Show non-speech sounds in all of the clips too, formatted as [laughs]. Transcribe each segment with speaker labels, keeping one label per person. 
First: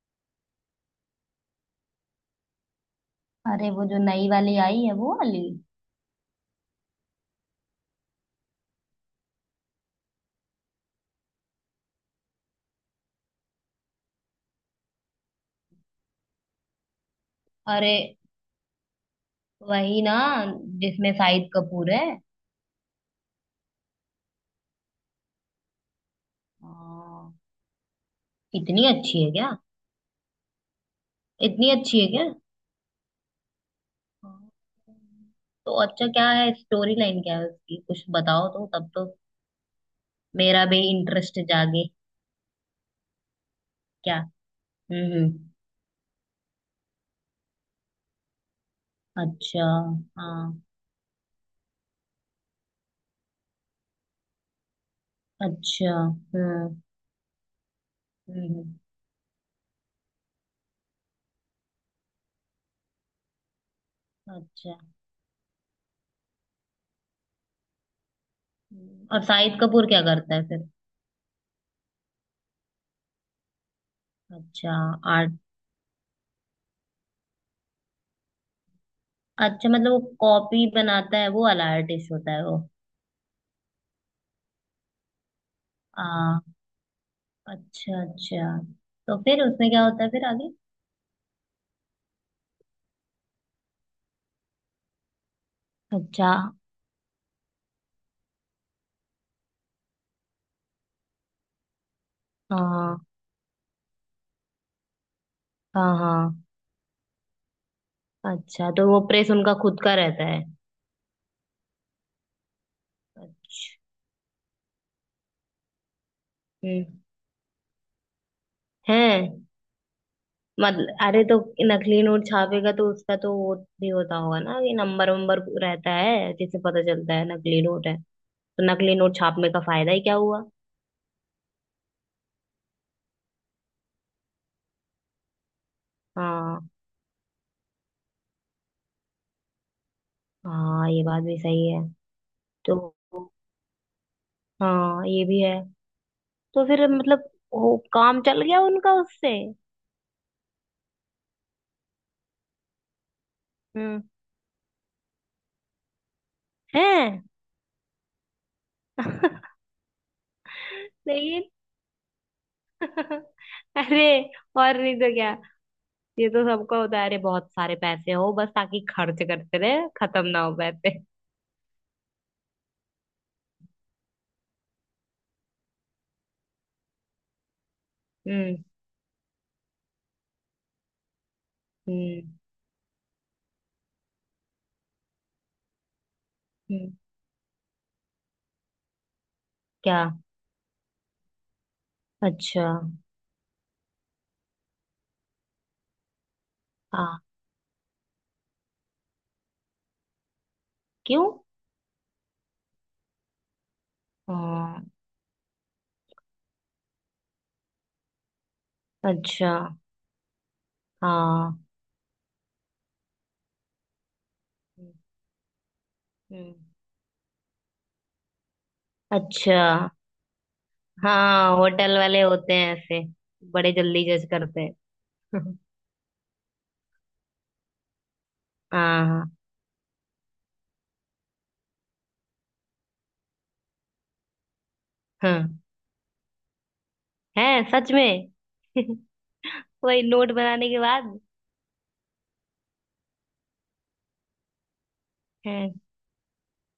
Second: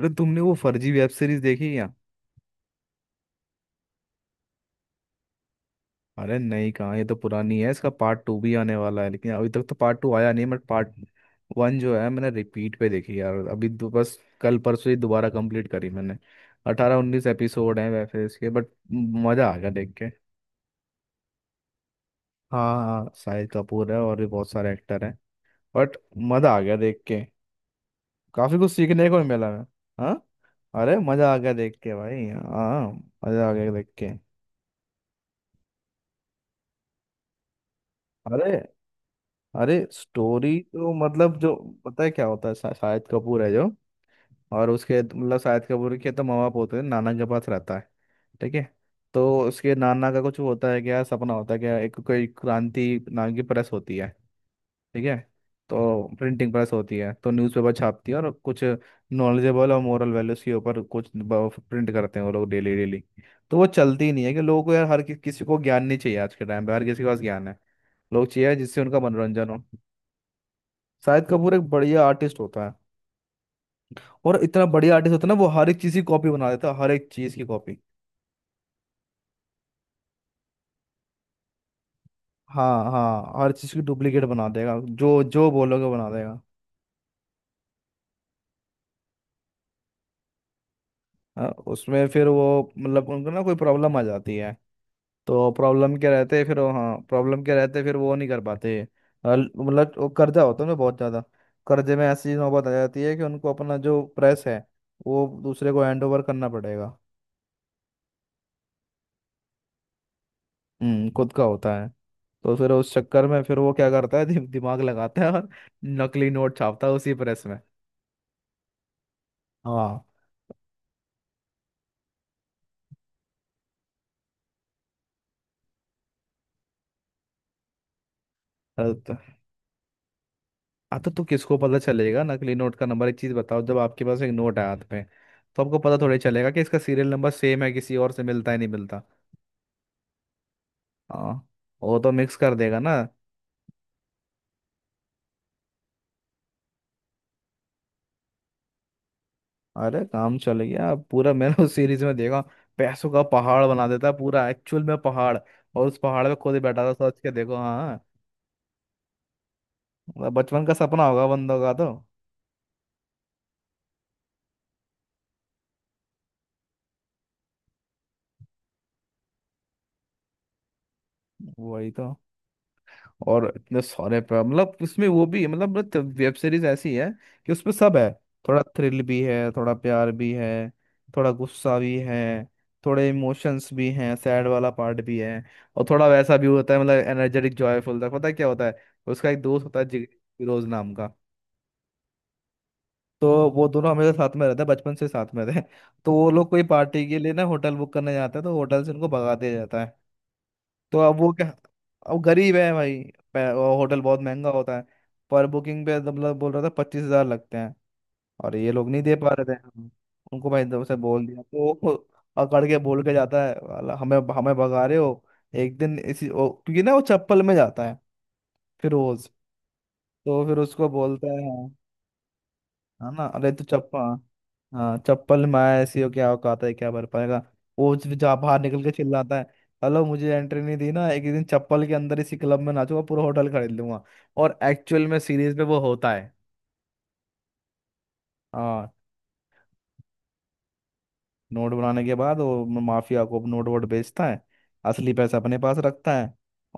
Speaker 1: अरे तुमने वो फर्जी वेब सीरीज देखी क्या?
Speaker 2: अरे वो जो नई वाली आई है, वो वाली।
Speaker 1: अरे नहीं, कहाँ, ये तो पुरानी है, इसका पार्ट टू भी आने वाला है, लेकिन अभी तक तो पार्ट टू आया नहीं, बट पार्ट वन जो है, मैंने रिपीट पे देखी यार, अभी दो बस कल परसों ही दोबारा कंप्लीट करी मैंने। 18-19 एपिसोड हैं
Speaker 2: अरे
Speaker 1: वेब सीरीज के, बट मज़ा आ गया देख
Speaker 2: वही
Speaker 1: के।
Speaker 2: ना, जिसमें शाहिद कपूर है।
Speaker 1: हाँ हाँ, शाहिद कपूर है और भी बहुत सारे एक्टर हैं। बट मज़ा आ गया देख के,
Speaker 2: हाँ।
Speaker 1: काफ़ी कुछ
Speaker 2: इतनी
Speaker 1: सीखने को भी
Speaker 2: अच्छी है
Speaker 1: मिला
Speaker 2: क्या?
Speaker 1: है। हाँ, अरे मज़ा आ गया
Speaker 2: इतनी
Speaker 1: देख के
Speaker 2: अच्छी है
Speaker 1: भाई।
Speaker 2: क्या?
Speaker 1: हाँ, मज़ा आ गया देख के।
Speaker 2: हाँ। तो अच्छा, क्या है स्टोरी लाइन, क्या है उसकी, कुछ बताओ
Speaker 1: अरे,
Speaker 2: तो, तब तो
Speaker 1: अरे स्टोरी
Speaker 2: मेरा भी
Speaker 1: तो मतलब
Speaker 2: इंटरेस्ट
Speaker 1: जो,
Speaker 2: जागे।
Speaker 1: पता है क्या होता है, शाहिद कपूर है जो,
Speaker 2: क्या?
Speaker 1: और उसके
Speaker 2: हम्म,
Speaker 1: मतलब
Speaker 2: हम्म।
Speaker 1: शाहिद कपूर के तो माँ बाप होते हैं, नाना के पास रहता है। ठीक है। तो
Speaker 2: अच्छा।
Speaker 1: उसके नाना का कुछ
Speaker 2: हाँ।
Speaker 1: होता है क्या, सपना होता है क्या, एक कोई क्रांति नाम की प्रेस होती है। ठीक है।
Speaker 2: अच्छा।
Speaker 1: तो प्रिंटिंग प्रेस
Speaker 2: हम्म,
Speaker 1: होती है, तो न्यूज़पेपर छापती है और कुछ
Speaker 2: हम्म।
Speaker 1: नॉलेजेबल और मोरल वैल्यूज के ऊपर कुछ प्रिंट करते हैं वो लोग डेली डेली। तो वो चलती ही नहीं है कि लोगों को
Speaker 2: अच्छा।
Speaker 1: यार, हर किसी को ज्ञान नहीं चाहिए, आज के टाइम पे हर किसी के पास ज्ञान है। लोग चाहिए जिससे उनका
Speaker 2: अच्छा। और
Speaker 1: मनोरंजन
Speaker 2: शाहिद
Speaker 1: हो।
Speaker 2: कपूर क्या करता है फिर?
Speaker 1: शाहिद कपूर एक बढ़िया आर्टिस्ट होता है, और इतना
Speaker 2: अच्छा।
Speaker 1: बढ़िया आर्टिस्ट होता है
Speaker 2: आर्ट।
Speaker 1: ना, वो हर एक चीज की कॉपी बना देता है, हर एक चीज की कॉपी।
Speaker 2: अच्छा, मतलब वो कॉपी बनाता है, वो वाला आर्टिस्ट होता है।
Speaker 1: हाँ हाँ, हर चीज की डुप्लीकेट बना देगा, जो जो बोलोगे बना देगा।
Speaker 2: वो। अच्छा, अच्छा। तो फिर उसमें क्या होता है फिर आगे?
Speaker 1: हाँ, उसमें फिर वो मतलब उनको ना कोई प्रॉब्लम आ जाती है, तो प्रॉब्लम के
Speaker 2: अच्छा।
Speaker 1: रहते फिर हाँ, प्रॉब्लम के रहते फिर वो नहीं कर पाते। मतलब वो कर्जा होता है ना बहुत ज्यादा, कर्जे में ऐसी नौबत आ जाती
Speaker 2: हाँ,
Speaker 1: है कि उनको अपना जो प्रेस है वो दूसरे को
Speaker 2: हाँ,
Speaker 1: हैंड ओवर
Speaker 2: हाँ।
Speaker 1: करना पड़ेगा।
Speaker 2: अच्छा, तो वो प्रेस उनका खुद का रहता है?
Speaker 1: हम्म, खुद का होता है। तो फिर उस चक्कर में फिर वो
Speaker 2: अच्छा।
Speaker 1: क्या करता है, दिमाग लगाता है और नकली नोट
Speaker 2: हम्म।
Speaker 1: छापता है उसी प्रेस में।
Speaker 2: है।
Speaker 1: हाँ,
Speaker 2: मतलब अरे तो नकली नोट छापेगा तो उसका तो वो भी होता होगा ना, कि नंबर वंबर रहता है जिससे पता चलता है नकली नोट है, तो
Speaker 1: अरे
Speaker 2: नकली
Speaker 1: तो
Speaker 2: नोट छापने का फायदा ही क्या हुआ?
Speaker 1: हाँ, तो किसको पता चलेगा नकली नोट का नंबर? एक चीज बताओ, जब आपके पास एक नोट है हाथ में, तो आपको पता थोड़ी चलेगा कि
Speaker 2: हाँ।
Speaker 1: इसका सीरियल नंबर सेम है किसी और से, मिलता है नहीं मिलता।
Speaker 2: हाँ, ये बात
Speaker 1: हाँ,
Speaker 2: भी सही है।
Speaker 1: वो तो मिक्स कर
Speaker 2: तो
Speaker 1: देगा ना।
Speaker 2: हाँ, ये भी है। तो फिर मतलब वो काम चल गया उनका उससे?
Speaker 1: अरे काम चल गया पूरा, मैंने उस सीरीज में देखा। पैसों का पहाड़ बना
Speaker 2: हम्म।
Speaker 1: देता है पूरा, एक्चुअल में पहाड़, और उस पहाड़ पे खुद ही बैठा था सोच
Speaker 2: है।
Speaker 1: के देखो, हाँ। मतलब बचपन का सपना होगा
Speaker 2: लेकिन
Speaker 1: बंदों का तो।
Speaker 2: [laughs] अरे, और नहीं तो क्या, ये तो सबका होता है, अरे बहुत सारे पैसे हो बस, ताकि खर्च करते रहे, खत्म ना हो पैसे।
Speaker 1: वही तो। और इतने सारे पे मतलब इसमें वो भी है, मतलब वेब सीरीज ऐसी है कि उसमें सब है। थोड़ा
Speaker 2: हम्म।
Speaker 1: थ्रिल भी है, थोड़ा प्यार भी है, थोड़ा गुस्सा भी है,
Speaker 2: हम्म।
Speaker 1: थोड़े इमोशंस भी हैं, सैड वाला पार्ट भी है, और थोड़ा वैसा भी होता है
Speaker 2: हम्म।
Speaker 1: मतलब एनर्जेटिक जॉयफुल तक, पता है क्या होता है? उसका एक दोस्त होता है
Speaker 2: क्या?
Speaker 1: फिरोज नाम का।
Speaker 2: अच्छा।
Speaker 1: तो वो दोनों हमेशा साथ में रहते हैं, बचपन से साथ में थे। तो वो लोग कोई पार्टी के
Speaker 2: हाँ।
Speaker 1: लिए ना होटल बुक करने जाते हैं, तो होटल से उनको भगा दिया जाता है। तो अब
Speaker 2: क्यों?
Speaker 1: वो क्या, अब गरीब है भाई, वो होटल बहुत महंगा होता
Speaker 2: हाँ।
Speaker 1: है, पर बुकिंग पे तो मतलब बोल रहा था 25,000 लगते हैं, और ये लोग नहीं दे पा रहे
Speaker 2: अच्छा।
Speaker 1: थे। हम्म। उनको भाई दो से बोल दिया,
Speaker 2: हाँ।
Speaker 1: तो वो अकड़ के बोल के जाता है, "वाला, हमें हमें भगा
Speaker 2: हम्म।
Speaker 1: रहे हो, एक दिन इसी
Speaker 2: हम्म।
Speaker 1: क्योंकि ना वो चप्पल में जाता है, फिरोज।
Speaker 2: अच्छा।
Speaker 1: तो फिर उसको बोलता है
Speaker 2: हाँ,
Speaker 1: हाँ,
Speaker 2: होटल वाले होते हैं ऐसे,
Speaker 1: है ना, अरे तू
Speaker 2: बड़े जल्दी
Speaker 1: चप्पल,
Speaker 2: जज करते हैं।
Speaker 1: हाँ चप्पल में
Speaker 2: [laughs]
Speaker 1: आया, ऐसी हो, क्या औकात है, क्या भर पाएगा। वो जा बाहर निकल के
Speaker 2: हाँ, हाँ,
Speaker 1: चिल्लाता है, हेलो, मुझे एंट्री नहीं दी ना, एक दिन चप्पल के अंदर इसी क्लब में नाचूंगा, पूरा होटल खरीद लूंगा। और एक्चुअल में सीरीज
Speaker 2: हाँ।
Speaker 1: में वो होता है।
Speaker 2: है सच में।
Speaker 1: हाँ।
Speaker 2: [laughs] वही, नोट बनाने के बाद।
Speaker 1: नोट बनाने के बाद वो माफिया को नोट वोट बेचता है, असली पैसा अपने
Speaker 2: है।
Speaker 1: पास रखता है।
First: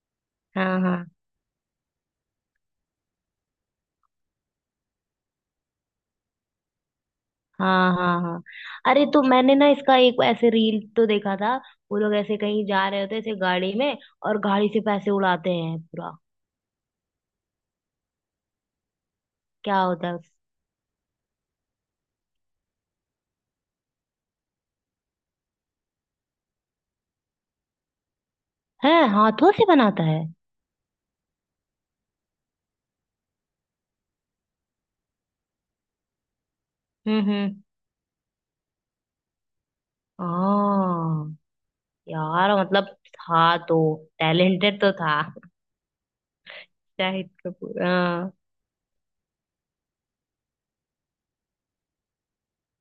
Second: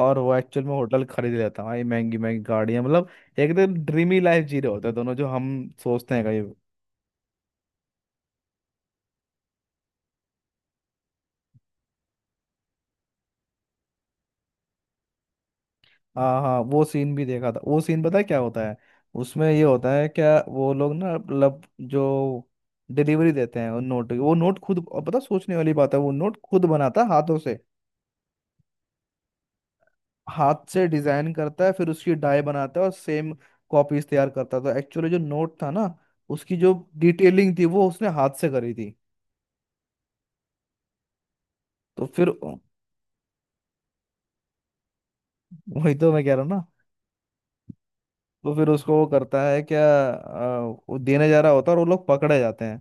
Speaker 1: और वो एक्चुअल में
Speaker 2: हाँ,
Speaker 1: होटल
Speaker 2: हाँ,
Speaker 1: खरीद लेता है भाई, महंगी महंगी गाड़ियाँ, मतलब एकदम ड्रीमी लाइफ जी रहे होते हैं दोनों, जो हम सोचते हैं।
Speaker 2: हाँ, हाँ, हाँ। अरे तो मैंने ना इसका एक ऐसे रील तो देखा था, वो लोग ऐसे कहीं जा रहे होते हैं ऐसे गाड़ी में, और गाड़ी से पैसे उड़ाते हैं पूरा।
Speaker 1: हाँ हाँ, वो सीन भी देखा था, वो सीन पता है क्या होता है? उसमें ये
Speaker 2: क्या
Speaker 1: होता है
Speaker 2: होता है
Speaker 1: क्या, वो लोग ना मतलब जो डिलीवरी देते हैं उन नोट की, वो नोट खुद, और पता, सोचने वाली बात है, वो नोट खुद बनाता है हाथों से,
Speaker 2: हैं, हाथों से बनाता है?
Speaker 1: हाथ से डिजाइन करता है, फिर उसकी डाई बनाता है और सेम कॉपीज तैयार करता था। एक्चुअली जो नोट था ना, उसकी जो
Speaker 2: हम्म,
Speaker 1: डिटेलिंग
Speaker 2: हम्म।
Speaker 1: थी वो उसने हाथ से करी थी।
Speaker 2: हाँ।
Speaker 1: तो फिर,
Speaker 2: यार, मतलब था तो टैलेंटेड तो था,
Speaker 1: वही तो मैं कह रहा हूँ ना।
Speaker 2: शाहिद कपूर, हाँ।
Speaker 1: तो फिर उसको वो करता है क्या, वो देने जा रहा होता है और वो लोग पकड़े जाते हैं,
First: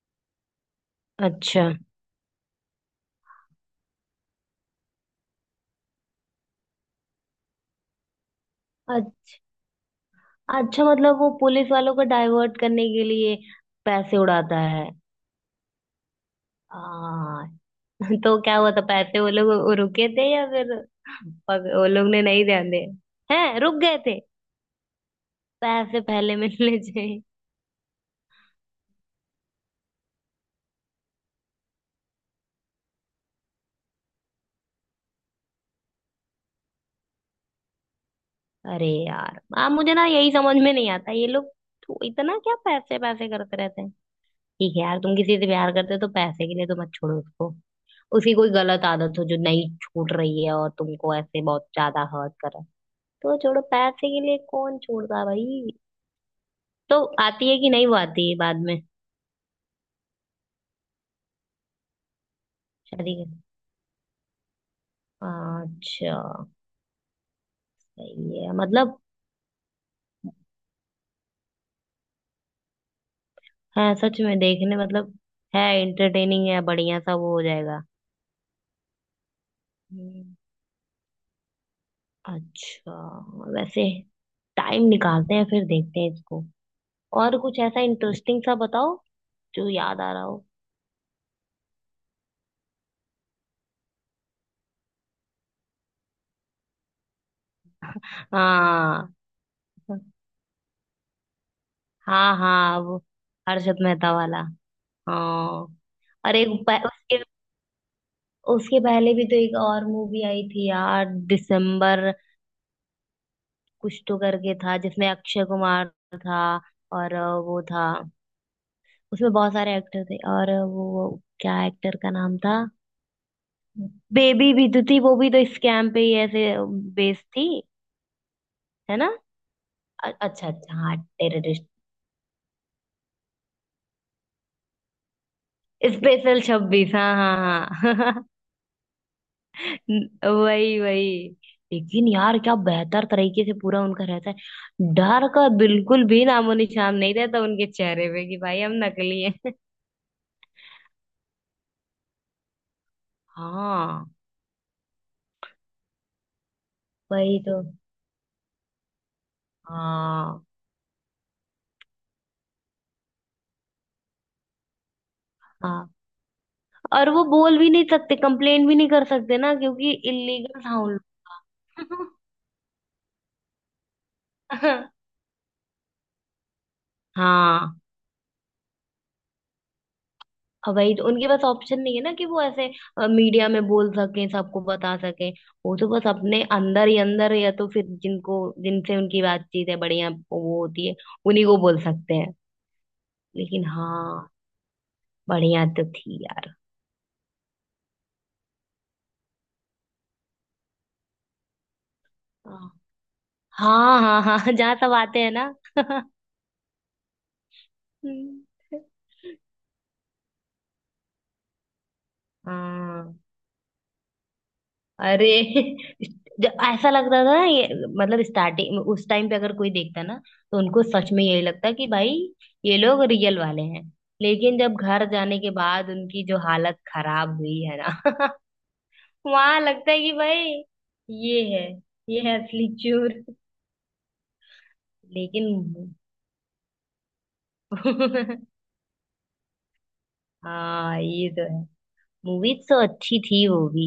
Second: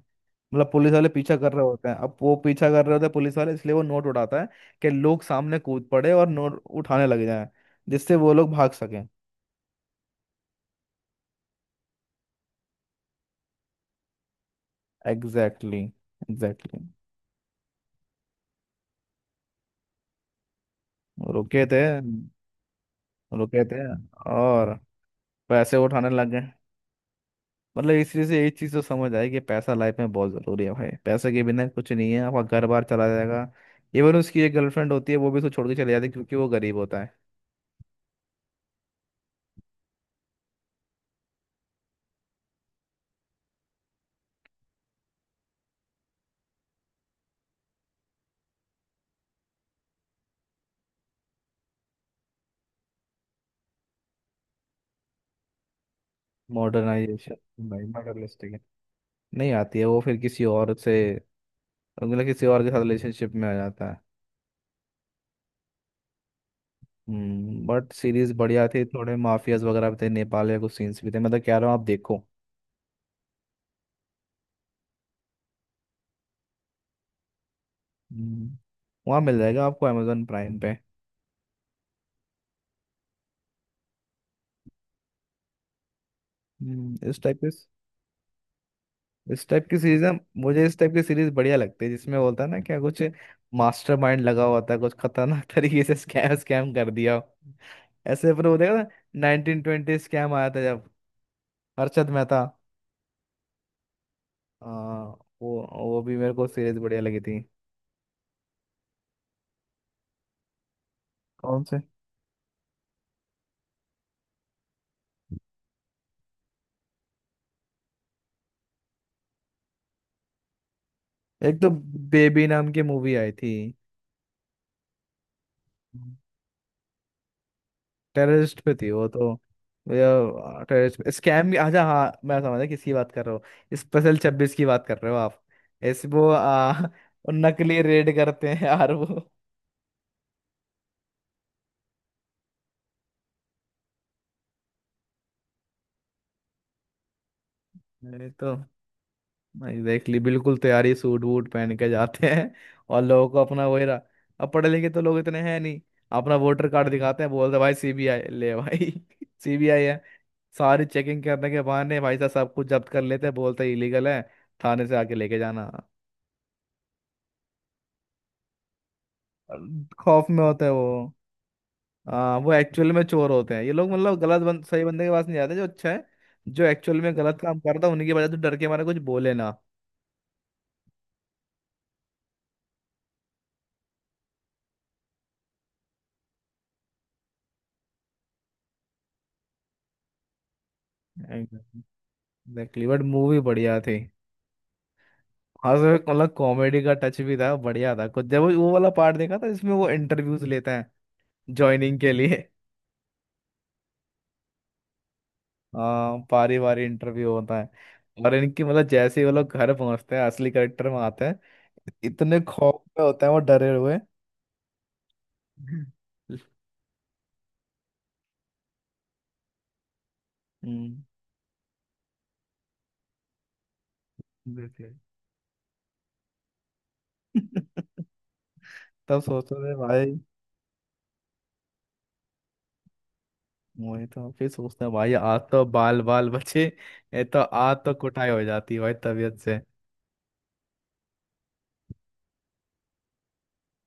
Speaker 1: मतलब पुलिस वाले पीछा कर रहे
Speaker 2: अच्छा।
Speaker 1: होते हैं, अब वो पीछा कर रहे होते हैं पुलिस वाले, इसलिए वो नोट उठाता है कि लोग सामने कूद पड़े और नोट उठाने लग जाएं, जिससे वो लोग भाग सकें।
Speaker 2: अ- अच्छा, मतलब वो पुलिस वालों को डाइवर्ट करने के लिए पैसे उड़ाता है।
Speaker 1: एग्जैक्टली exactly,
Speaker 2: आ,
Speaker 1: एग्जैक्टली
Speaker 2: तो क्या हुआ था, पैसे वो लोग रुके थे या फिर?
Speaker 1: exactly. रुके थे,
Speaker 2: वो लोग ने नहीं ध्यान दिया, हैं
Speaker 1: रुके
Speaker 2: रुक
Speaker 1: थे,
Speaker 2: गए थे?
Speaker 1: और पैसे
Speaker 2: पैसे
Speaker 1: उठाने लग
Speaker 2: पहले
Speaker 1: गए।
Speaker 2: मिलने [laughs] चाहिए।
Speaker 1: मतलब इसी से एक चीज़ तो समझ आई कि पैसा लाइफ में बहुत ज़रूरी है भाई, पैसे के बिना कुछ नहीं है, आपका घर बार चला जाएगा। इवन उसकी एक गर्लफ्रेंड होती है, वो भी उसको छोड़ के चले जाती है क्योंकि वो गरीब होता है।
Speaker 2: अरे यार मुझे ना यही समझ में नहीं आता, ये लोग तो इतना क्या पैसे पैसे करते रहते हैं। ठीक है यार, तुम किसी से प्यार करते हो तो पैसे के लिए तो मत छोड़ो उसको। उसकी कोई गलत आदत हो जो नहीं छूट रही है और तुमको ऐसे बहुत ज्यादा हर्ट कर रहा है तो छोड़ो, पैसे के लिए कौन छोड़ता है भाई। तो
Speaker 1: मॉडर्नाइजेशन
Speaker 2: आती है कि
Speaker 1: भाई,
Speaker 2: नहीं, वो आती है
Speaker 1: मॉडर्निस्टिक
Speaker 2: बाद
Speaker 1: है।
Speaker 2: में?
Speaker 1: नहीं आती है, वो फिर किसी और से मतलब किसी और के साथ
Speaker 2: शादी के?
Speaker 1: रिलेशनशिप में आ जाता है।
Speaker 2: अच्छा।
Speaker 1: हम्म, बट सीरीज
Speaker 2: सही है,
Speaker 1: बढ़िया थी,
Speaker 2: मतलब
Speaker 1: थोड़े माफियाज वगैरह भी थे, नेपाल के कुछ सीन्स भी थे, मैं तो कह रहा हूँ आप देखो।
Speaker 2: है सच में देखने, मतलब है, एंटरटेनिंग है, बढ़िया सा वो हो जाएगा।
Speaker 1: हम्म, वहाँ मिल जाएगा आपको अमेजोन
Speaker 2: हम्म।
Speaker 1: प्राइम पे।
Speaker 2: अच्छा। वैसे टाइम निकालते हैं फिर, देखते हैं इसको।
Speaker 1: हम्म, इस टाइप
Speaker 2: और
Speaker 1: के
Speaker 2: कुछ ऐसा इंटरेस्टिंग सा बताओ,
Speaker 1: इस टाइप
Speaker 2: जो
Speaker 1: की
Speaker 2: याद
Speaker 1: सीरीज है।
Speaker 2: आ रहा हो।
Speaker 1: मुझे इस टाइप की सीरीज बढ़िया लगती है, जिसमें बोलता है ना क्या, कुछ मास्टरमाइंड लगा हुआ था, कुछ खतरनाक [laughs] तरीके से स्कैम स्कैम कर दिया हो। ऐसे फिर वो देखा था,
Speaker 2: हाँ,
Speaker 1: 1920 स्कैम आया था जब, हर्षद
Speaker 2: हाँ,
Speaker 1: मेहता।
Speaker 2: हाँ। वो हर्षद मेहता वाला।
Speaker 1: हाँ, वो
Speaker 2: हाँ।
Speaker 1: वो भी मेरे
Speaker 2: और
Speaker 1: को
Speaker 2: एक
Speaker 1: सीरीज बढ़िया
Speaker 2: उसके,
Speaker 1: लगी थी।
Speaker 2: उसके पहले भी तो एक और मूवी आई थी यार,
Speaker 1: कौन से?
Speaker 2: दिसंबर, कुछ तो करके था, जिसमें अक्षय कुमार था। और वो था, उसमें बहुत सारे एक्टर थे, और वो
Speaker 1: एक
Speaker 2: क्या
Speaker 1: तो
Speaker 2: एक्टर का नाम
Speaker 1: बेबी
Speaker 2: था?
Speaker 1: नाम की मूवी आई थी।
Speaker 2: बेबी भी तो थी, वो भी तो स्कैम पे ही ऐसे बेस्ड थी।
Speaker 1: टेररिस्ट पे थी
Speaker 2: है
Speaker 1: वो
Speaker 2: ना।
Speaker 1: तो।
Speaker 2: अच्छा, अच्छा, हाँ
Speaker 1: टेररिस्ट स्कैम,
Speaker 2: टेररिस्ट।
Speaker 1: अच्छा हाँ, मैं समझा किसकी बात कर रहे हो, स्पेशल 26 की बात कर रहे हो आप। ऐसे वो
Speaker 2: स्पेशल 26, हाँ,
Speaker 1: नकली
Speaker 2: हाँ,
Speaker 1: रेड
Speaker 2: हाँ।
Speaker 1: करते हैं यार वो।
Speaker 2: [laughs] वही, वही, लेकिन यार क्या बेहतर तरीके से पूरा उनका रहता है, डर का बिल्कुल भी नामो निशान नहीं रहता उनके चेहरे पे
Speaker 1: अरे
Speaker 2: कि
Speaker 1: तो
Speaker 2: भाई हम नकली हैं।
Speaker 1: एग्जैक्टली, बिल्कुल तैयारी सूट वूट पहन के जाते हैं, और लोगों
Speaker 2: [laughs]
Speaker 1: को अपना वही रहा,
Speaker 2: हाँ।
Speaker 1: अब पढ़े लिखे तो लोग इतने हैं नहीं, अपना वोटर कार्ड दिखाते हैं,
Speaker 2: वही
Speaker 1: बोलते
Speaker 2: तो।
Speaker 1: हैं, भाई सीबीआई ले भाई। [laughs] सीबीआई
Speaker 2: हाँ।
Speaker 1: सारी चेकिंग करने के बहाने भाई साहब सब कुछ जब्त कर लेते हैं, बोलते इलीगल है, थाने से आके लेके जाना।
Speaker 2: हाँ, और वो बोल भी नहीं सकते, कंप्लेन भी नहीं कर सकते ना, क्योंकि
Speaker 1: खौफ में
Speaker 2: इलीगल
Speaker 1: होते हैं
Speaker 2: था
Speaker 1: वो।
Speaker 2: उन लोग
Speaker 1: हाँ, वो एक्चुअल में चोर होते हैं ये लोग, मतलब
Speaker 2: का।
Speaker 1: सही
Speaker 2: [laughs]
Speaker 1: बंदे के पास नहीं जाते जो अच्छा है, जो एक्चुअल में गलत काम
Speaker 2: हाँ।
Speaker 1: करता है उन्हीं के बजाय, तो डर के मारे कुछ बोले ना।
Speaker 2: अब वही तो, उनके पास ऑप्शन नहीं है ना कि वो ऐसे मीडिया में बोल सकें, सबको बता सकें। वो तो बस अपने अंदर ही अंदर, या तो फिर जिनको, जिनसे उनकी बातचीत है बढ़िया वो होती है, उन्हीं को बोल
Speaker 1: एग्जैक्टली,
Speaker 2: सकते हैं।
Speaker 1: बट मूवी
Speaker 2: लेकिन
Speaker 1: बढ़िया थी।
Speaker 2: हाँ, बढ़िया
Speaker 1: हाँ
Speaker 2: तो
Speaker 1: सर,
Speaker 2: थी
Speaker 1: मतलब
Speaker 2: यार।
Speaker 1: कॉमेडी का टच भी था, बढ़िया था कुछ, जब वो वाला पार्ट देखा था, इसमें वो इंटरव्यूज लेते हैं ज्वाइनिंग के लिए।
Speaker 2: हाँ, हाँ, हाँ, हाँ, जहाँ सब आते हैं ना। [laughs]
Speaker 1: हाँ बारी बारी इंटरव्यू होता है, और
Speaker 2: हम्म।
Speaker 1: इनकी मतलब जैसे ही वो लोग घर पहुंचते हैं असली करेक्टर में आते हैं, इतने खौफ में
Speaker 2: हाँ,
Speaker 1: होते हैं वो, डरे हुए।
Speaker 2: अरे [laughs] जो ऐसा लगता था ना ये, मतलब स्टार्टिंग उस टाइम पे अगर कोई देखता ना, तो उनको
Speaker 1: हम्म,
Speaker 2: सच में यही लगता कि भाई ये लोग रियल वाले हैं। लेकिन जब
Speaker 1: बिल्कुल।
Speaker 2: घर जाने के बाद उनकी जो हालत खराब हुई है ना।
Speaker 1: [laughs] तब
Speaker 2: [laughs]
Speaker 1: सोचते
Speaker 2: वहां
Speaker 1: थे
Speaker 2: लगता है कि
Speaker 1: भाई,
Speaker 2: भाई ये है, ये है असली चोर।
Speaker 1: वही तो, फिर सोचते हैं भाई, आज
Speaker 2: लेकिन
Speaker 1: तो बाल बाल बचे, ये तो आज तो कुटाई हो
Speaker 2: [laughs]
Speaker 1: जाती भाई तबीयत से।
Speaker 2: हाँ, ये तो है। मूवीज तो अच्छी थी वो भी,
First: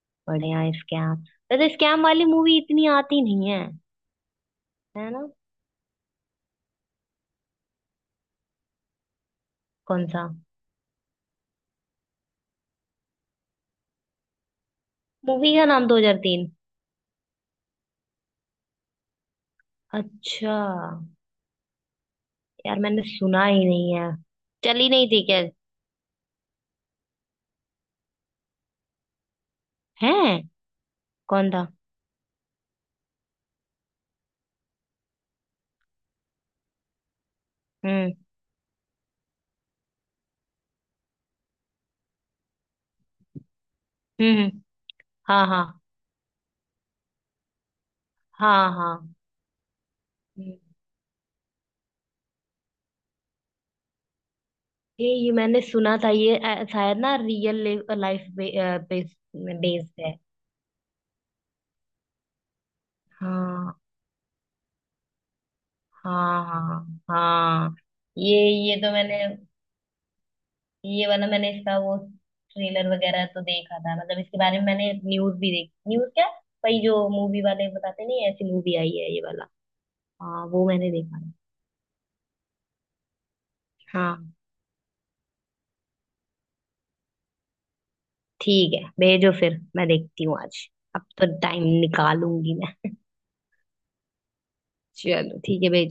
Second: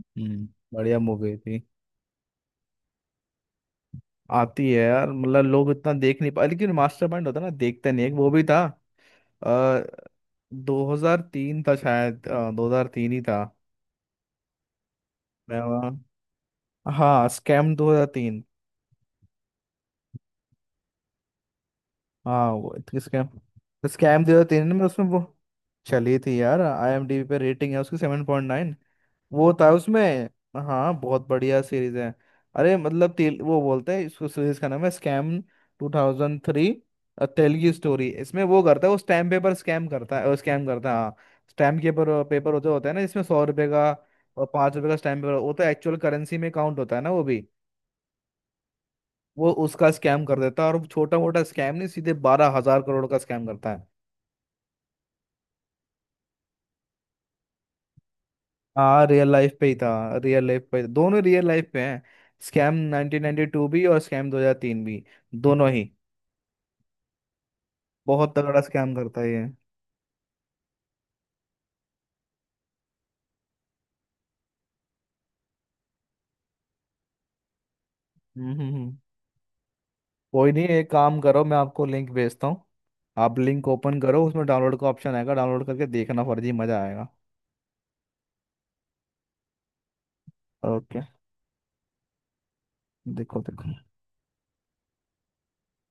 Speaker 1: हम्म,
Speaker 2: बढ़िया
Speaker 1: बढ़िया
Speaker 2: स्कैम।
Speaker 1: मूवी थी।
Speaker 2: वैसे स्कैम वाली मूवी इतनी आती नहीं है।
Speaker 1: आती है
Speaker 2: है
Speaker 1: यार,
Speaker 2: ना।
Speaker 1: मतलब लोग इतना देख नहीं पा, लेकिन मास्टरमाइंड होता है ना, देखते नहीं, एक वो भी था। अ,
Speaker 2: कौन सा?
Speaker 1: 2003 था शायद, 2003 ही था,
Speaker 2: मूवी
Speaker 1: मैं
Speaker 2: का नाम
Speaker 1: वहाँ,
Speaker 2: 2003?
Speaker 1: हाँ स्कैम 2003।
Speaker 2: अच्छा।
Speaker 1: हाँ वो
Speaker 2: यार मैंने
Speaker 1: स्कैम,
Speaker 2: सुना ही नहीं है।
Speaker 1: 2003 में
Speaker 2: चली
Speaker 1: उसमें
Speaker 2: नहीं
Speaker 1: वो,
Speaker 2: थी क्या?
Speaker 1: चली थी यार, आईएमडीबी पे रेटिंग है उसकी 7.9। वो था
Speaker 2: है।
Speaker 1: उसमें, हाँ, बहुत
Speaker 2: कौन
Speaker 1: बढ़िया
Speaker 2: था?
Speaker 1: सीरीज है। अरे मतलब तेल, वो बोलते हैं इसको, सीरीज का नाम है स्कैम 2003, तेलगी स्टोरी,
Speaker 2: हम्म,
Speaker 1: इसमें वो करता है वो स्टैम्प पेपर स्कैम करता है हाँ। स्टैम्प पेपर पेपर होते होता है ना, इसमें 100 रुपए का
Speaker 2: हम्म,
Speaker 1: और
Speaker 2: हम्म।
Speaker 1: 5 रुपए का स्टैम्प पेपर
Speaker 2: हाँ,
Speaker 1: वो तो
Speaker 2: हाँ,
Speaker 1: एक्चुअल करेंसी में काउंट होता है ना वो भी।
Speaker 2: हाँ, हाँ।
Speaker 1: वो उसका स्कैम कर देता
Speaker 2: हम्म।
Speaker 1: है, और छोटा मोटा स्कैम नहीं, सीधे 12,000 करोड़ का स्कैम करता है।
Speaker 2: ये मैंने सुना था, ये शायद ना, रियल लाइफ।
Speaker 1: हाँ
Speaker 2: बेस
Speaker 1: रियल लाइफ पे ही
Speaker 2: बेस्ड
Speaker 1: था,
Speaker 2: है।
Speaker 1: रियल लाइफ पे दोनों रियल लाइफ पे हैं, स्कैम 1992
Speaker 2: हाँ,
Speaker 1: भी और स्कैम 2003 भी, दोनों ही
Speaker 2: हाँ, हाँ, हाँ।
Speaker 1: बहुत
Speaker 2: ये
Speaker 1: तगड़ा
Speaker 2: ये तो
Speaker 1: स्कैम करता
Speaker 2: मैंने,
Speaker 1: है ये।
Speaker 2: ये वाला मैंने इसका वो ट्रेलर वगैरह तो देखा था, मतलब इसके बारे में मैंने न्यूज भी देखी, न्यूज क्या, वही जो मूवी वाले बताते नहीं,
Speaker 1: हम्म
Speaker 2: ऐसी
Speaker 1: हम्म
Speaker 2: मूवी आई
Speaker 1: हम्म।
Speaker 2: है ये वाला। हाँ,
Speaker 1: कोई नहीं,
Speaker 2: वो
Speaker 1: एक
Speaker 2: मैंने देखा
Speaker 1: काम
Speaker 2: था।
Speaker 1: करो, मैं आपको लिंक भेजता हूँ, आप लिंक ओपन करो,
Speaker 2: हाँ।
Speaker 1: उसमें डाउनलोड का ऑप्शन आएगा, डाउनलोड करके देखना, फर्जी मजा आएगा।
Speaker 2: ठीक है, भेजो फिर मैं देखती हूँ आज।
Speaker 1: ओके,
Speaker 2: अब तो टाइम निकालूंगी मैं।
Speaker 1: देखो देखो।
Speaker 2: चलो ठीक है, भेजो।